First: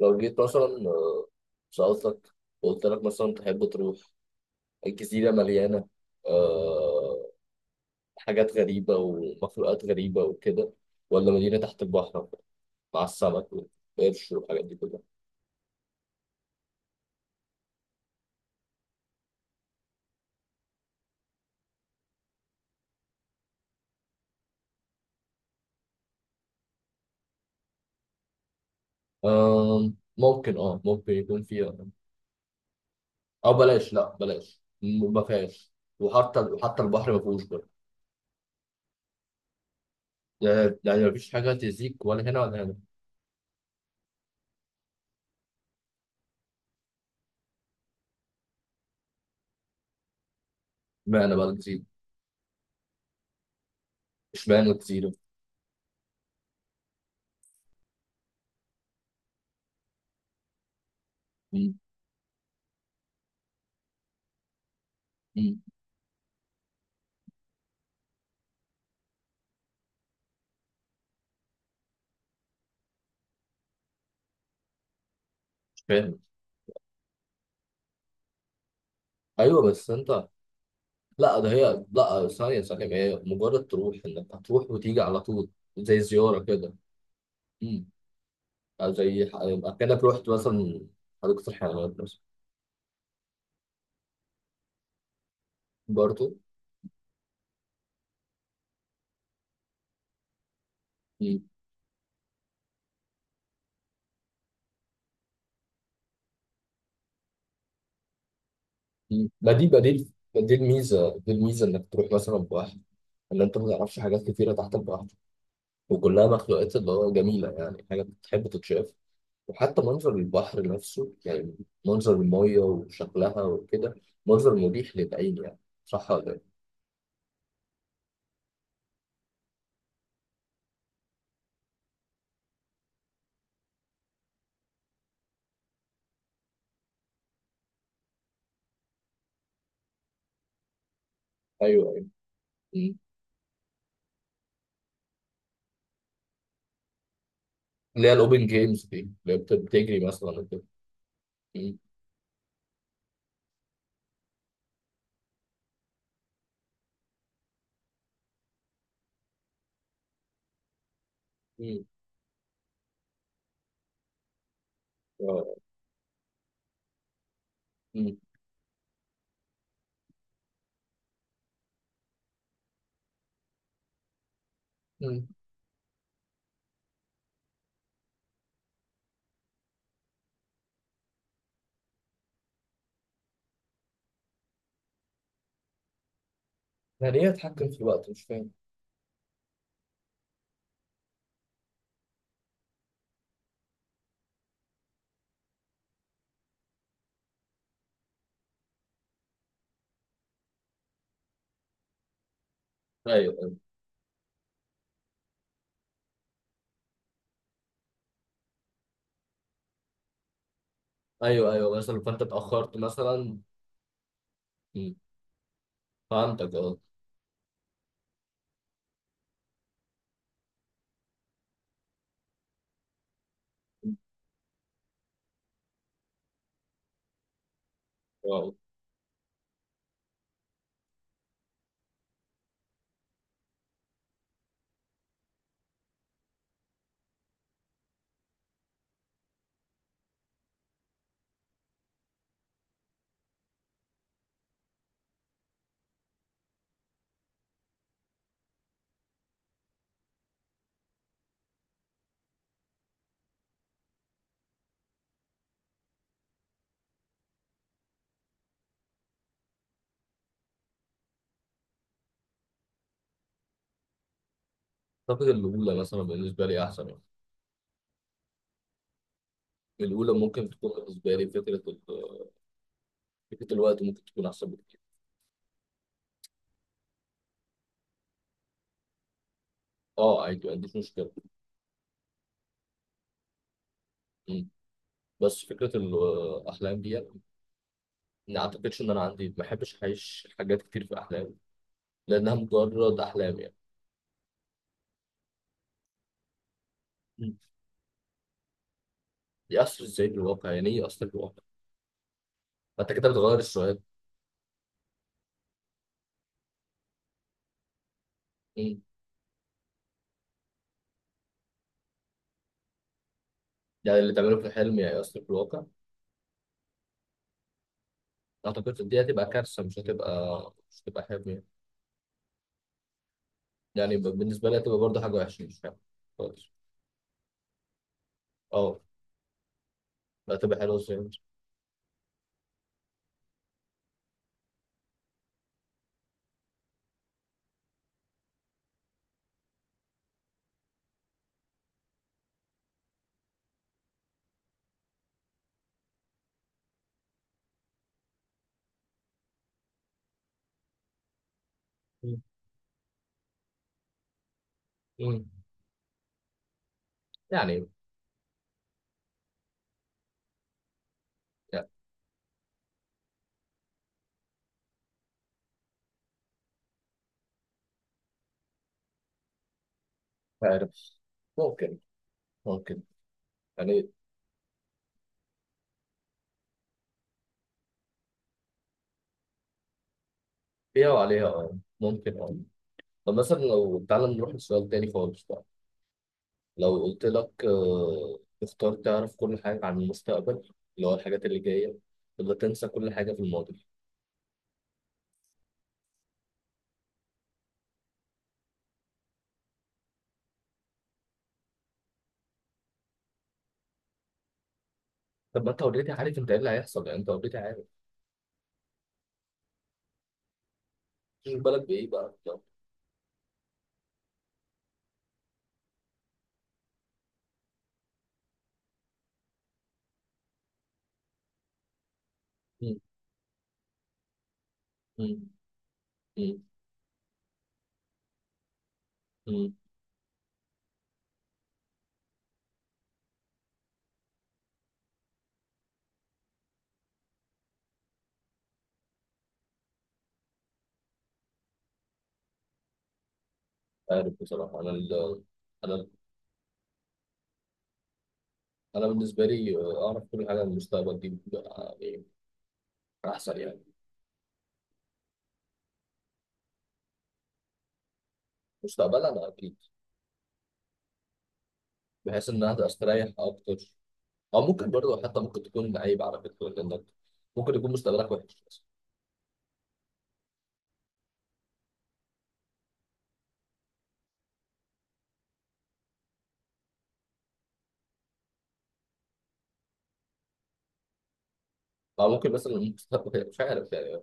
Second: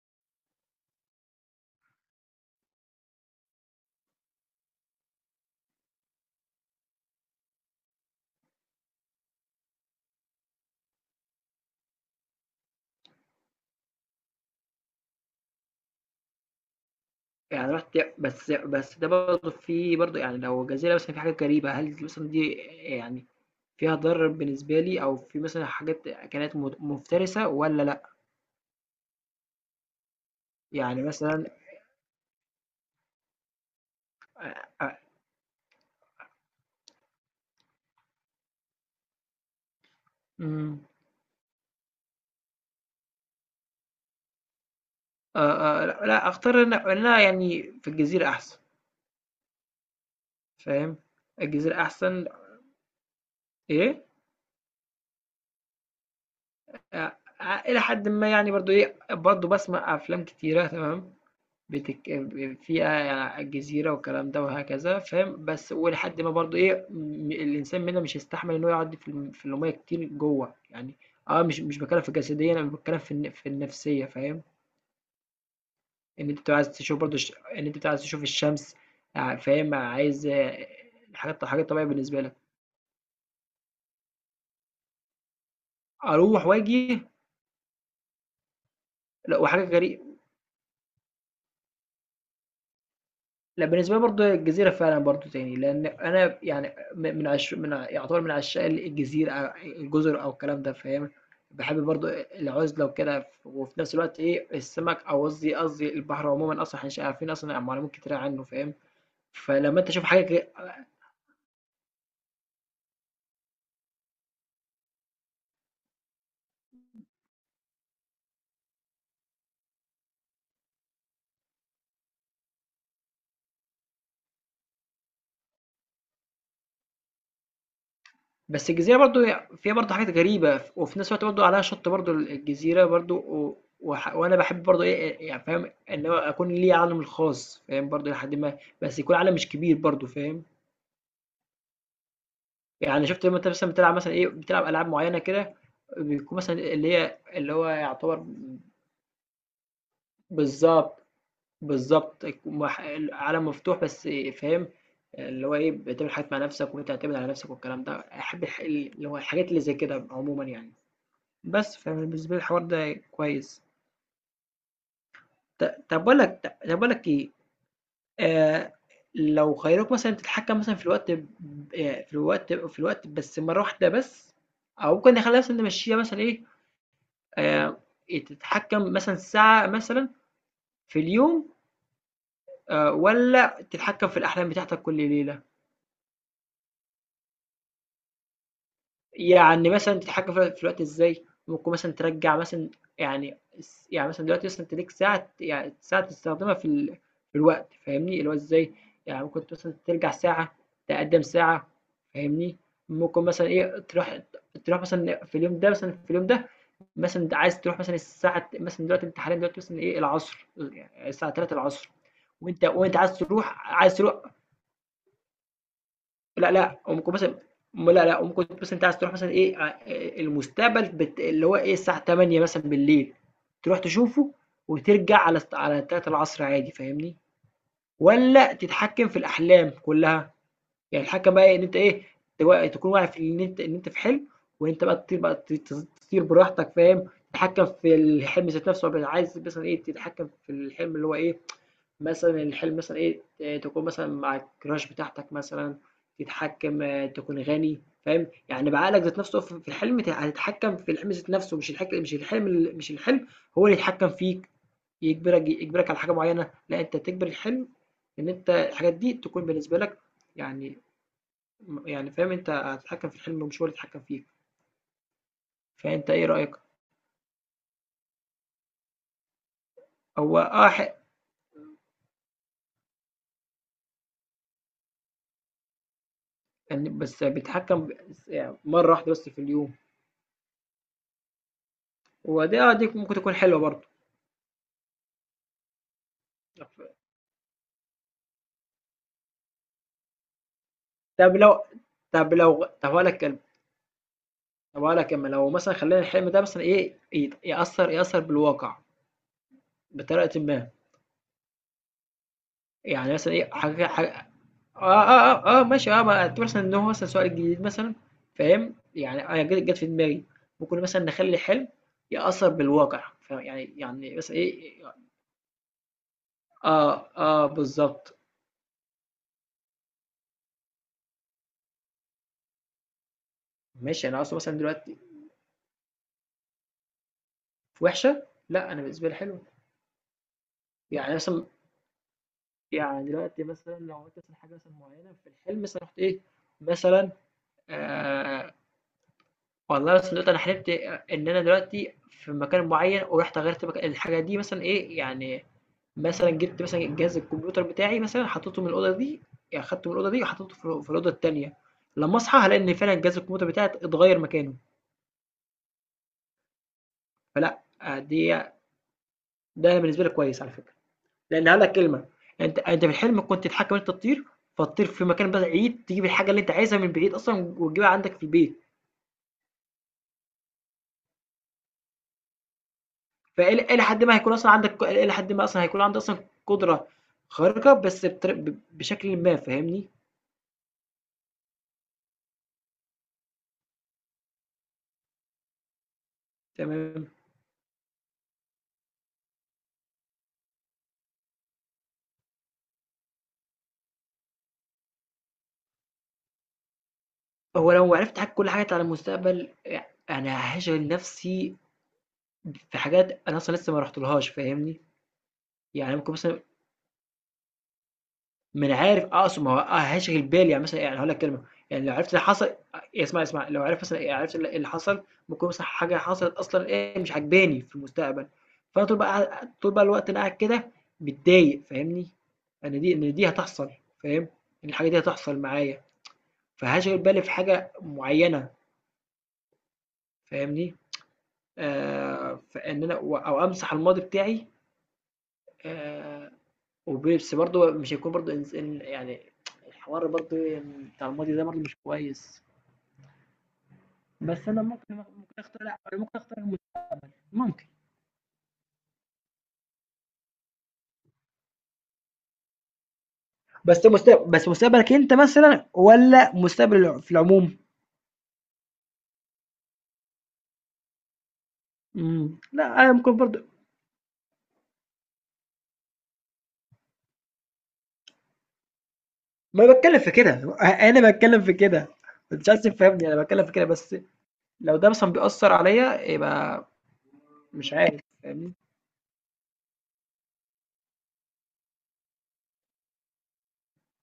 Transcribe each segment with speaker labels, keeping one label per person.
Speaker 1: لو جيت مثلا سألتك وقلت لك مثلا تحب تروح الجزيرة مليانة آه حاجات غريبة ومخلوقات غريبة وكده، ولا مدينة تحت البحر مع السمك والقرش والحاجات دي كلها؟
Speaker 2: رُحت، بس ده برضه برضه يعني لو جزيرة مثلًا فيها حاجات غريبة، هل مثلًا دي يعني فيها ضرر بالنسبة لي، أو في مثلًا حاجات أكلات مفترسة والّا لأ؟
Speaker 1: آه، ممكن
Speaker 2: يعني
Speaker 1: ممكن يكون
Speaker 2: مثلًا
Speaker 1: فيها، أو بلاش، لا بلاش،
Speaker 2: أ أ
Speaker 1: ما فيهاش. وحتى البحر ما فيهوش برضه. يعني
Speaker 2: إمم.
Speaker 1: يعني مفيش حاجة تزيك ولا هنا ولا هنا.
Speaker 2: لأ، لأ، أختار إن أنا يعني في الجزيرة أحسن، فاهم؟
Speaker 1: اشمعنى بقى الجزيرة؟
Speaker 2: الجزيرة أحسن. إيه؟
Speaker 1: اشمعنى الجزيرة؟
Speaker 2: أ أ إلى حدٍ ما يعني برضه إيه، برضه باسمع أفلام كتيرة، تمام؟
Speaker 1: مم،
Speaker 2: بتك... فيها جزيرة والكلام ده وهكذا، فاهم؟
Speaker 1: مم،
Speaker 2: بس ولحد ما برضو ايه، الانسان منها مش هيستحمل ان هو يقعد في المية كتير جوه يعني. اه، مش بتكلم في الجسدية، انا بتكلم في النفسية، فاهم؟
Speaker 1: مش فاهم.
Speaker 2: ان انت بتبقى عايز تشوف برضو ان انت بتبقى عايز تشوف الشمس. آه،
Speaker 1: ايوه
Speaker 2: فاهم،
Speaker 1: بس
Speaker 2: عايز
Speaker 1: انت،
Speaker 2: آه،
Speaker 1: لا ده
Speaker 2: حاجات
Speaker 1: هي،
Speaker 2: طبيعية بالنسبة
Speaker 1: لا
Speaker 2: لك.
Speaker 1: ثانية ثانية هي مجرد تروح، انك هتروح وتيجي على طول، زي زيارة
Speaker 2: اروح
Speaker 1: كده.
Speaker 2: واجي.
Speaker 1: امم، أو
Speaker 2: لا، وحاجة
Speaker 1: يبقى كأنك
Speaker 2: غريبة.
Speaker 1: رحت مثلا حديقة الحيوانات مثلا.
Speaker 2: لا، بالنسبة لي برضه الجزيرة فعلًا برضه تاني، لإن
Speaker 1: برضه.
Speaker 2: أنا يعني م من عش من ع يعتبر من عشاق الجزيرة، الجزر أو الكلام ده، فاهم؟
Speaker 1: امم،
Speaker 2: باحب برضه العُزلة وكده، ف وفي نفس الوقت إيه، السمك، أو قصدي البحر عمومًا، أصلًا إحنا مش عارفين أصلًا معلومات كتيرة عنه، فاهم؟
Speaker 1: أمم. ما دي
Speaker 2: فلمّا أنت تشوف
Speaker 1: بديل،
Speaker 2: حاجة ك
Speaker 1: دي الميزة انك تروح مثلا بواحد، ان انت ما تعرفش حاجات كتيرة تحت البحر، وكلها مخلوقات اللي هو جميلة، يعني حاجة بتحب تتشاف. وحتى منظر البحر نفسه يعني، منظر المية وشكلها وكده، منظر مريح للعين يعني. صح ولا إيه؟
Speaker 2: بس الجزيرة برضه هي فيها برضه حاجات غريبة، ف وفي نفس الوقت برضه عليها شَط برضه، الجزيرة برضه و وح وأنا باحب برضه إيه، يعني فاهم، إن هو أكون ليّا عالمي الخاص، فاهم؟ برضه إلى حدٍ ما، بس يكون عالم مش كبير برضه، فاهم؟
Speaker 1: ايوه، ايوه.
Speaker 2: يعني شُفت لمّا أنت مثلًا بتلعب مثلًا إيه، بتلعب ألعاب معيّنة كده، بيكون مثلًا اللي هي اللي هو
Speaker 1: اللي هي
Speaker 2: يعتبر
Speaker 1: الاوبن جيمز دي اللي هي بتجري مثلا كده.
Speaker 2: بالضبط،
Speaker 1: مم.
Speaker 2: بالضبط. يك مح ال عالم مفتوح بس إيه، فاهم، اللي هو إيه، بتعمل حاجات مع نَفْسك وبتعتمد على نَفْسك والكلام ده. أحب الح اللي هو الحاجات اللي زي كده عمومًا يعني. بس
Speaker 1: مم.
Speaker 2: فبالنسبة لي الحوار ده كويس.
Speaker 1: آه.
Speaker 2: ط طَب باقول لك ط طَب باقول لك إيه،
Speaker 1: مم.
Speaker 2: آآ لو خيّروك مثلًا تتحكّم مثلًا في الوقت، في الوقت بس مرّة واحدة بس، أو ممكن
Speaker 1: مم.
Speaker 2: نخلّيها مثلًا نمشّيها مثلًا إيه، آه، إيه، تتحكم مثلا ساعة مثلا في اليوم، آه، ولا تتحكم في الأحلام بتاعتك كل ليلة؟
Speaker 1: يعني ايه اتحكم في الوقت؟ مش فاهم.
Speaker 2: يعني مثلا تتحكم في الوقت إزاي، ممكن مثلا ترجع مثلا، يعني، يعني مثلا دلوقتي مثلا أنت ليك ساعة، يعني ساعة تستخدمها في, في الوقت، فاهمني؟ اللي هو إزاي، يعني ممكن مثلا ترجع ساعة، تقدم ساعة، فاهمني؟ ممكن
Speaker 1: ايوه،
Speaker 2: مثلا
Speaker 1: ايوه.
Speaker 2: إيه تروح، تروح مثلا في اليوم ده مثلا في اليوم ده مثلًا أنت عايز تروح مثلًا الساعة مثلًا، دلوقتي أنت حاليًا دلوقتي مثلًا إيه العصر، يعني الساعة
Speaker 1: ايوه ايوه،
Speaker 2: 15:00،
Speaker 1: مثلا فانت
Speaker 2: وأنت
Speaker 1: اتاخرت
Speaker 2: وأنت عايز
Speaker 1: مثلا.
Speaker 2: تروح، عايز تروح،
Speaker 1: مم.
Speaker 2: لأ،
Speaker 1: فهمتك، اه.
Speaker 2: لأ، ممكن مثلًا، لأ، لأ، ممكن مثلًا أنت عايز تروح مثلًا إيه، المستقبل، اللي هو إيه الساعة 20:00 مثلًا بالليل، تروح تشوفه وترجع على 15:00 عادي، فاهمني؟ والّا
Speaker 1: آه.
Speaker 2: تتحكم في الأحلام كلها؟ يعني الحكم بقى إيه؟ إن أنت إيه، تكون واعي في إن أنت، في حلم، وإن أنت بقى تطير بقى، تطير براحتك، فاهم؟ تتحكم في الحلم ذات نفسه، وبقى عايز مثلا إيه تتحكم في الحلم اللي هو إيه، مثلا الحلم مثلا إيه تكون مثلا مع الكراش بتاعتك مثلا، تتحكم آه، تكون غني، فاهم؟ يعني بعقلك ذات نفسه في الحلم، هتتحكم في الحلم ذات نفسه، مش الحلم، مش الحلم، هو اللي يتحكم فيك، يجبرك على حاجه معينه، لا انت تجبر الحلم، ان انت الحاجات دي تكون بالنسبه لك يعني، يعني فاهم أنت هتتحكم في الحلم مش هو اللي يتحكم فيك.
Speaker 1: اعتقد الاولى مثلا
Speaker 2: فأنت إيه
Speaker 1: بالنسبه
Speaker 2: رأيك؟
Speaker 1: لي احسن يعني. الاولى
Speaker 2: هو
Speaker 1: ممكن
Speaker 2: آه
Speaker 1: تكون
Speaker 2: حق.
Speaker 1: بالنسبه لي، فكره فكره الوقت ممكن تكون احسن بكتير.
Speaker 2: يعني بس بيتحكم يعني مرة واحدة بس في اليوم.
Speaker 1: اه، عادي، ما عنديش مشكله.
Speaker 2: ودي آه دي ممكن تكون حلوة برضه.
Speaker 1: مم. بس فكره الاحلام دي يعني، ما اعتقدش ان انا عندي، ما بحبش اعيش حاجات كتير في احلام،
Speaker 2: طب لو
Speaker 1: لانها
Speaker 2: طب
Speaker 1: مجرد
Speaker 2: هقول لك
Speaker 1: احلام.
Speaker 2: كلمة، طب هقول لك كلمة لو مثلا خلينا الحلم ده مثلا إيه،
Speaker 1: يعني
Speaker 2: يأثر، يأثر بالواقع
Speaker 1: يأثر ازاي
Speaker 2: بطريقة
Speaker 1: بالواقع؟ يعني
Speaker 2: ما.
Speaker 1: ايه يأثر بالواقع؟ ما انت كده
Speaker 2: يعني مثلا
Speaker 1: بتغير
Speaker 2: إيه
Speaker 1: السؤال.
Speaker 2: حاجة، اه, آه، ماشي، اه، ما اعتبر مثلا ان هو مثلا سؤال جديد مثلا، فاهم؟
Speaker 1: مم.
Speaker 2: يعني انا جت في دماغي، ممكن مثلا نخلي حلم يأثر بالواقع، فاهم؟ يعني
Speaker 1: يعني اللي
Speaker 2: يعني بس
Speaker 1: تعمله في الحلم
Speaker 2: ايه،
Speaker 1: يعني يأثر بالواقع؟
Speaker 2: اه بالظبط.
Speaker 1: اعتقد دي هتبقى كارثة. مش هتبقى حلم يعني. يعني
Speaker 2: ماشي، انا اصلا
Speaker 1: بالنسبة لي
Speaker 2: مثلا
Speaker 1: هتبقى
Speaker 2: دلوقتي
Speaker 1: برضه حاجة وحشة، مش حلم خالص.
Speaker 2: في وحشه، لا
Speaker 1: اه.
Speaker 2: انا بالنسبه لي حلوه.
Speaker 1: لا، هتبقى حلوة ازاي؟
Speaker 2: يعني مثلا يعني دلوقتي مثلا لو عملت مثلا حاجه مثلا معينه في الحلم مثلا رحت ايه مثلا، آه، والله مثلا دلوقتي انا حلمت ان انا دلوقتي في مكان معين ورحت غيرت مكان الحاجه دي مثلا ايه يعني، مثلًا جِبت مثلًا جهاز الكمبيوتر بتاعي مثلًا حطّيته من الأوضة دي، يعني خدته من الأوضة دي وحطّيته في الأوضة التانية. لمّا
Speaker 1: مم.
Speaker 2: أصحى هالاقي إن فعلًا جهاز الكمبيوتر بتاعي اتغيّر مكانه.
Speaker 1: مم.
Speaker 2: فلأ
Speaker 1: يعني،
Speaker 2: آه، دي، ده بالنسبة لي كويس على فكرة، لإن هاقول
Speaker 1: لا
Speaker 2: لك كلمة، أنت في الحلم كنت تحكّم إن أنت تطير، فتطير في مكان بعيد، تجيب الحاجة اللي أنت عايزها من بعيد أصلًا وتجيبها عندك في البيت.
Speaker 1: مش عارف. ممكن، ممكن.
Speaker 2: فإلى إلى
Speaker 1: يعني
Speaker 2: حدٍ ما هيكون أصلًا عندك إلى حدٍ ما أصلًا هيكون عندي أصلًا قدرة خارقة، بس بطري ب بشكلٍ ما، فاهمني؟
Speaker 1: فيها وعليها، اه، ممكن، اه. طب مثلا لو تعالى نروح لسؤال تاني خالص بقى. لو قلت
Speaker 2: تمام.
Speaker 1: لك آه، تختار تعرف كل حاجة عن المستقبل، اللي هو الحاجات اللي جاية، ولا تنسى كل حاجة في الماضي؟
Speaker 2: هو لو عرفت حاجة، كل حاجة على المستقبل، أنا هاشغل نفسي في حاجات أنا أصلًا لسه ما رُحتلهاش، فاهمني؟
Speaker 1: طب ما انت اوريدي
Speaker 2: يعني ممكن
Speaker 1: عارف انت ايه
Speaker 2: مثلًا،
Speaker 1: اللي هيحصل، يعني انت اوريدي عارف.
Speaker 2: ما أنا عارف آه، أقصد ما هو هاشغل بالي يعني مثلًا، يعني هاقول لك
Speaker 1: مش
Speaker 2: كلمة،
Speaker 1: بالك
Speaker 2: يعني
Speaker 1: بايه
Speaker 2: لو عرفت
Speaker 1: بقى،
Speaker 2: اللي
Speaker 1: يلا.
Speaker 2: حصل إيه، اسمع، اسمع، لو عرفت مثلًا، يعني عرفت اللي حصل، ممكن مثلًا حاجة حصلت أصلًا إيه مش عاجباني في المستقبل، فأنا طول بقى طول بقى الوقت أنا قاعد كده متضايق، فاهمني؟
Speaker 1: مم.
Speaker 2: أنا دي إن دي هتحصل، فاهم؟ إن الحاجة دي
Speaker 1: مم.
Speaker 2: هتحصل معايا،
Speaker 1: مم.
Speaker 2: فهاشغل بالي في حاجة معينة،
Speaker 1: مم.
Speaker 2: فاهمني؟ آه، فان انا و- او امسح الماضي بتاعي آه، وبس برضه مش هيكون برضه يعني الحوار برضه بتاع الماضي ده برضه مش كويس.
Speaker 1: عارف
Speaker 2: بس
Speaker 1: بصراحه
Speaker 2: انا
Speaker 1: انا
Speaker 2: ممكن،
Speaker 1: ال...
Speaker 2: ممكن اختار لا
Speaker 1: انا
Speaker 2: أنا ممكن اختار ممكن.
Speaker 1: انا بالنسبه لي آه، اعرف كل حاجه عن المستقبل دي بتبقى يعني احسن يعني.
Speaker 2: بس مستقبل، بس مستقبلك انت مثلا ولا مستقبل في العموم؟
Speaker 1: مستقبلا انا اكيد، بحيث ان
Speaker 2: مم.
Speaker 1: انا هقدر
Speaker 2: لا انا
Speaker 1: استريح
Speaker 2: ممكن برضه.
Speaker 1: اكتر. او ممكن برضه حتى ممكن تكون عيب على فكره، لانك ممكن يكون مستقبلك وحش مثلا.
Speaker 2: ما بتكلم في كده، انا بتكلم في كده، مش عايز تفهمني، انا بتكلم في كده بس، لو ده مثلا بيأثر عليا يبقى مش عارف، فاهمني؟
Speaker 1: او ممكن مثلا المستقبل مش عارف يعني،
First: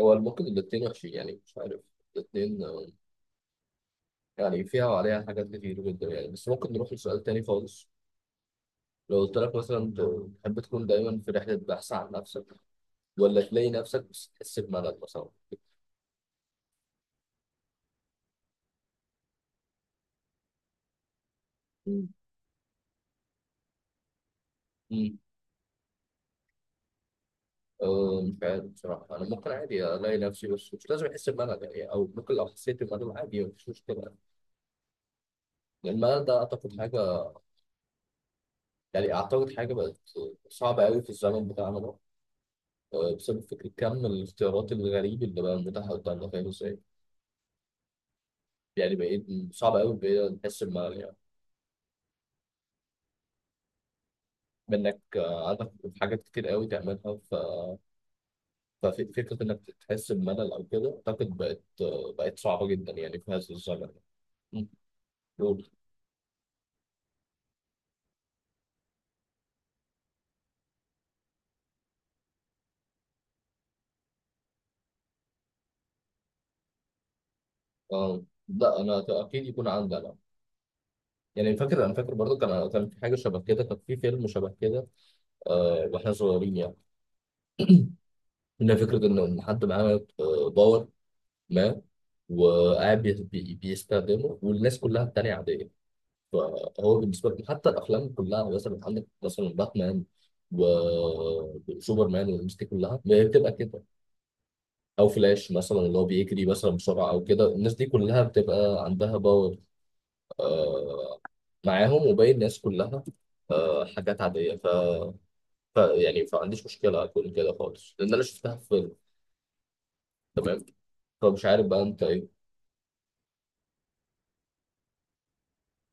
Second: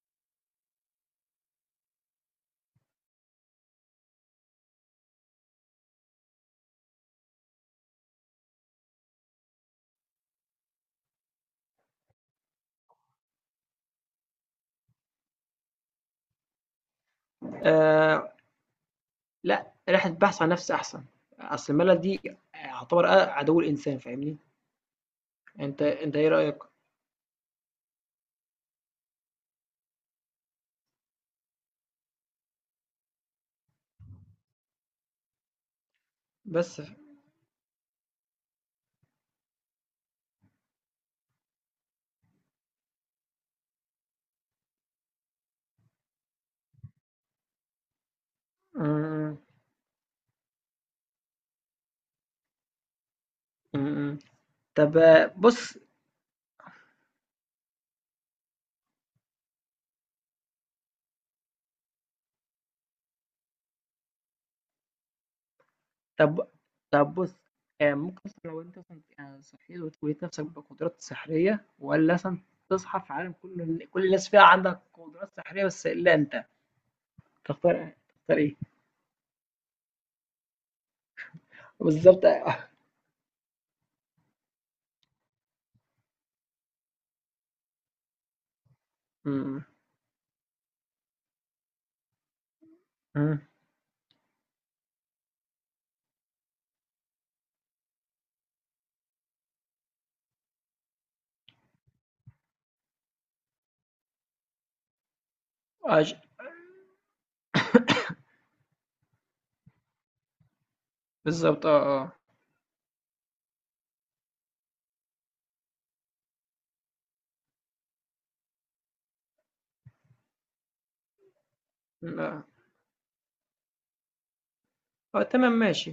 Speaker 1: هو ممكن الاثنين وحشين يعني، مش عارف الاثنين. يعني فيها وعليها حاجات كتير جدا يعني. بس ممكن نروح لسؤال تاني خالص. لو قلت لك مثلا تحب تكون دايما في رحلة بحث عن نفسك، ولا تلاقي نفسك بس تحس بملل مثلا؟
Speaker 2: آه، لأ، رحلة بحث عن نفس أحسن، أصل الملل
Speaker 1: مم.
Speaker 2: دي يعتبر عدو الإنسان، فاهمني؟
Speaker 1: مم.
Speaker 2: أنت إيه رأيك؟
Speaker 1: أه مش عارف بصراحة. أنا ممكن عادي ألاقي نفسي بس مش لازم أحس بملل يعني، أو ممكن لو حسيت بملل عادي مفيش مشكلة. يعني الملل ده أعتقد
Speaker 2: بس ف،
Speaker 1: حاجة، يعني أعتقد حاجة بقت صعبة أوي في الزمن بتاعنا ده، أه، بسبب فكرة كم الاختيارات الغريب اللي بقى متاحة قدامنا، فاهم إزاي؟ يعني بقيت
Speaker 2: إمم.
Speaker 1: صعب أوي بقيت نحس بملل يعني،
Speaker 2: إمم. إمم. طب
Speaker 1: بإنك
Speaker 2: آه،
Speaker 1: أه، عندك
Speaker 2: بُص،
Speaker 1: حاجات كتير أوي تعملها. ففكرة إنك تحس بملل أو كده أعتقد بقت صعبة جدا يعني في هذا الزمن. مم. قول.
Speaker 2: طب، طب بُص، ممكن مثلًا لو أنت مثلًا صحيت ولقيت نفسك بقدرات سحرية والّا مثلًا تصحى في عالم كل كل الناس فيه عندها قدرات سحرية بس إلا أنت، تختار،
Speaker 1: آه.
Speaker 2: تختار إيه؟
Speaker 1: لا أنا أكيد يكون عندي أنا، يعني فاكر، أنا فاكر
Speaker 2: بالضبط
Speaker 1: برضه
Speaker 2: آه.
Speaker 1: كان في حاجة شبه كده، كان في فيلم شبه كده. آه وإحنا صغيرين يعني، إن فكرة إن
Speaker 2: إمم،
Speaker 1: حد معاه آه، باور ما، وقاعد
Speaker 2: إمم.
Speaker 1: بيستخدمه، والناس كلها التانية عادية. فهو بالنسبة لهم، حتى الأفلام كلها يعني، مثلا عندك مثلا باتمان وسوبرمان والناس دي كلها، ما هي بتبقى كده. او فلاش مثلا اللي
Speaker 2: آه
Speaker 1: هو
Speaker 2: ش
Speaker 1: بيجري مثلا بسرعه او كده، الناس دي كلها بتبقى عندها باور آه
Speaker 2: بالضبط آه،
Speaker 1: معاهم،
Speaker 2: آه.
Speaker 1: وباقي الناس كلها آه حاجات عاديه. ف... ف يعني فما عنديش مشكله اكون كده خالص، لان انا شفتها في فيلم، تمام. فمش عارف بقى انت
Speaker 2: إمم،
Speaker 1: ايه
Speaker 2: آه. آه تمام ماشي.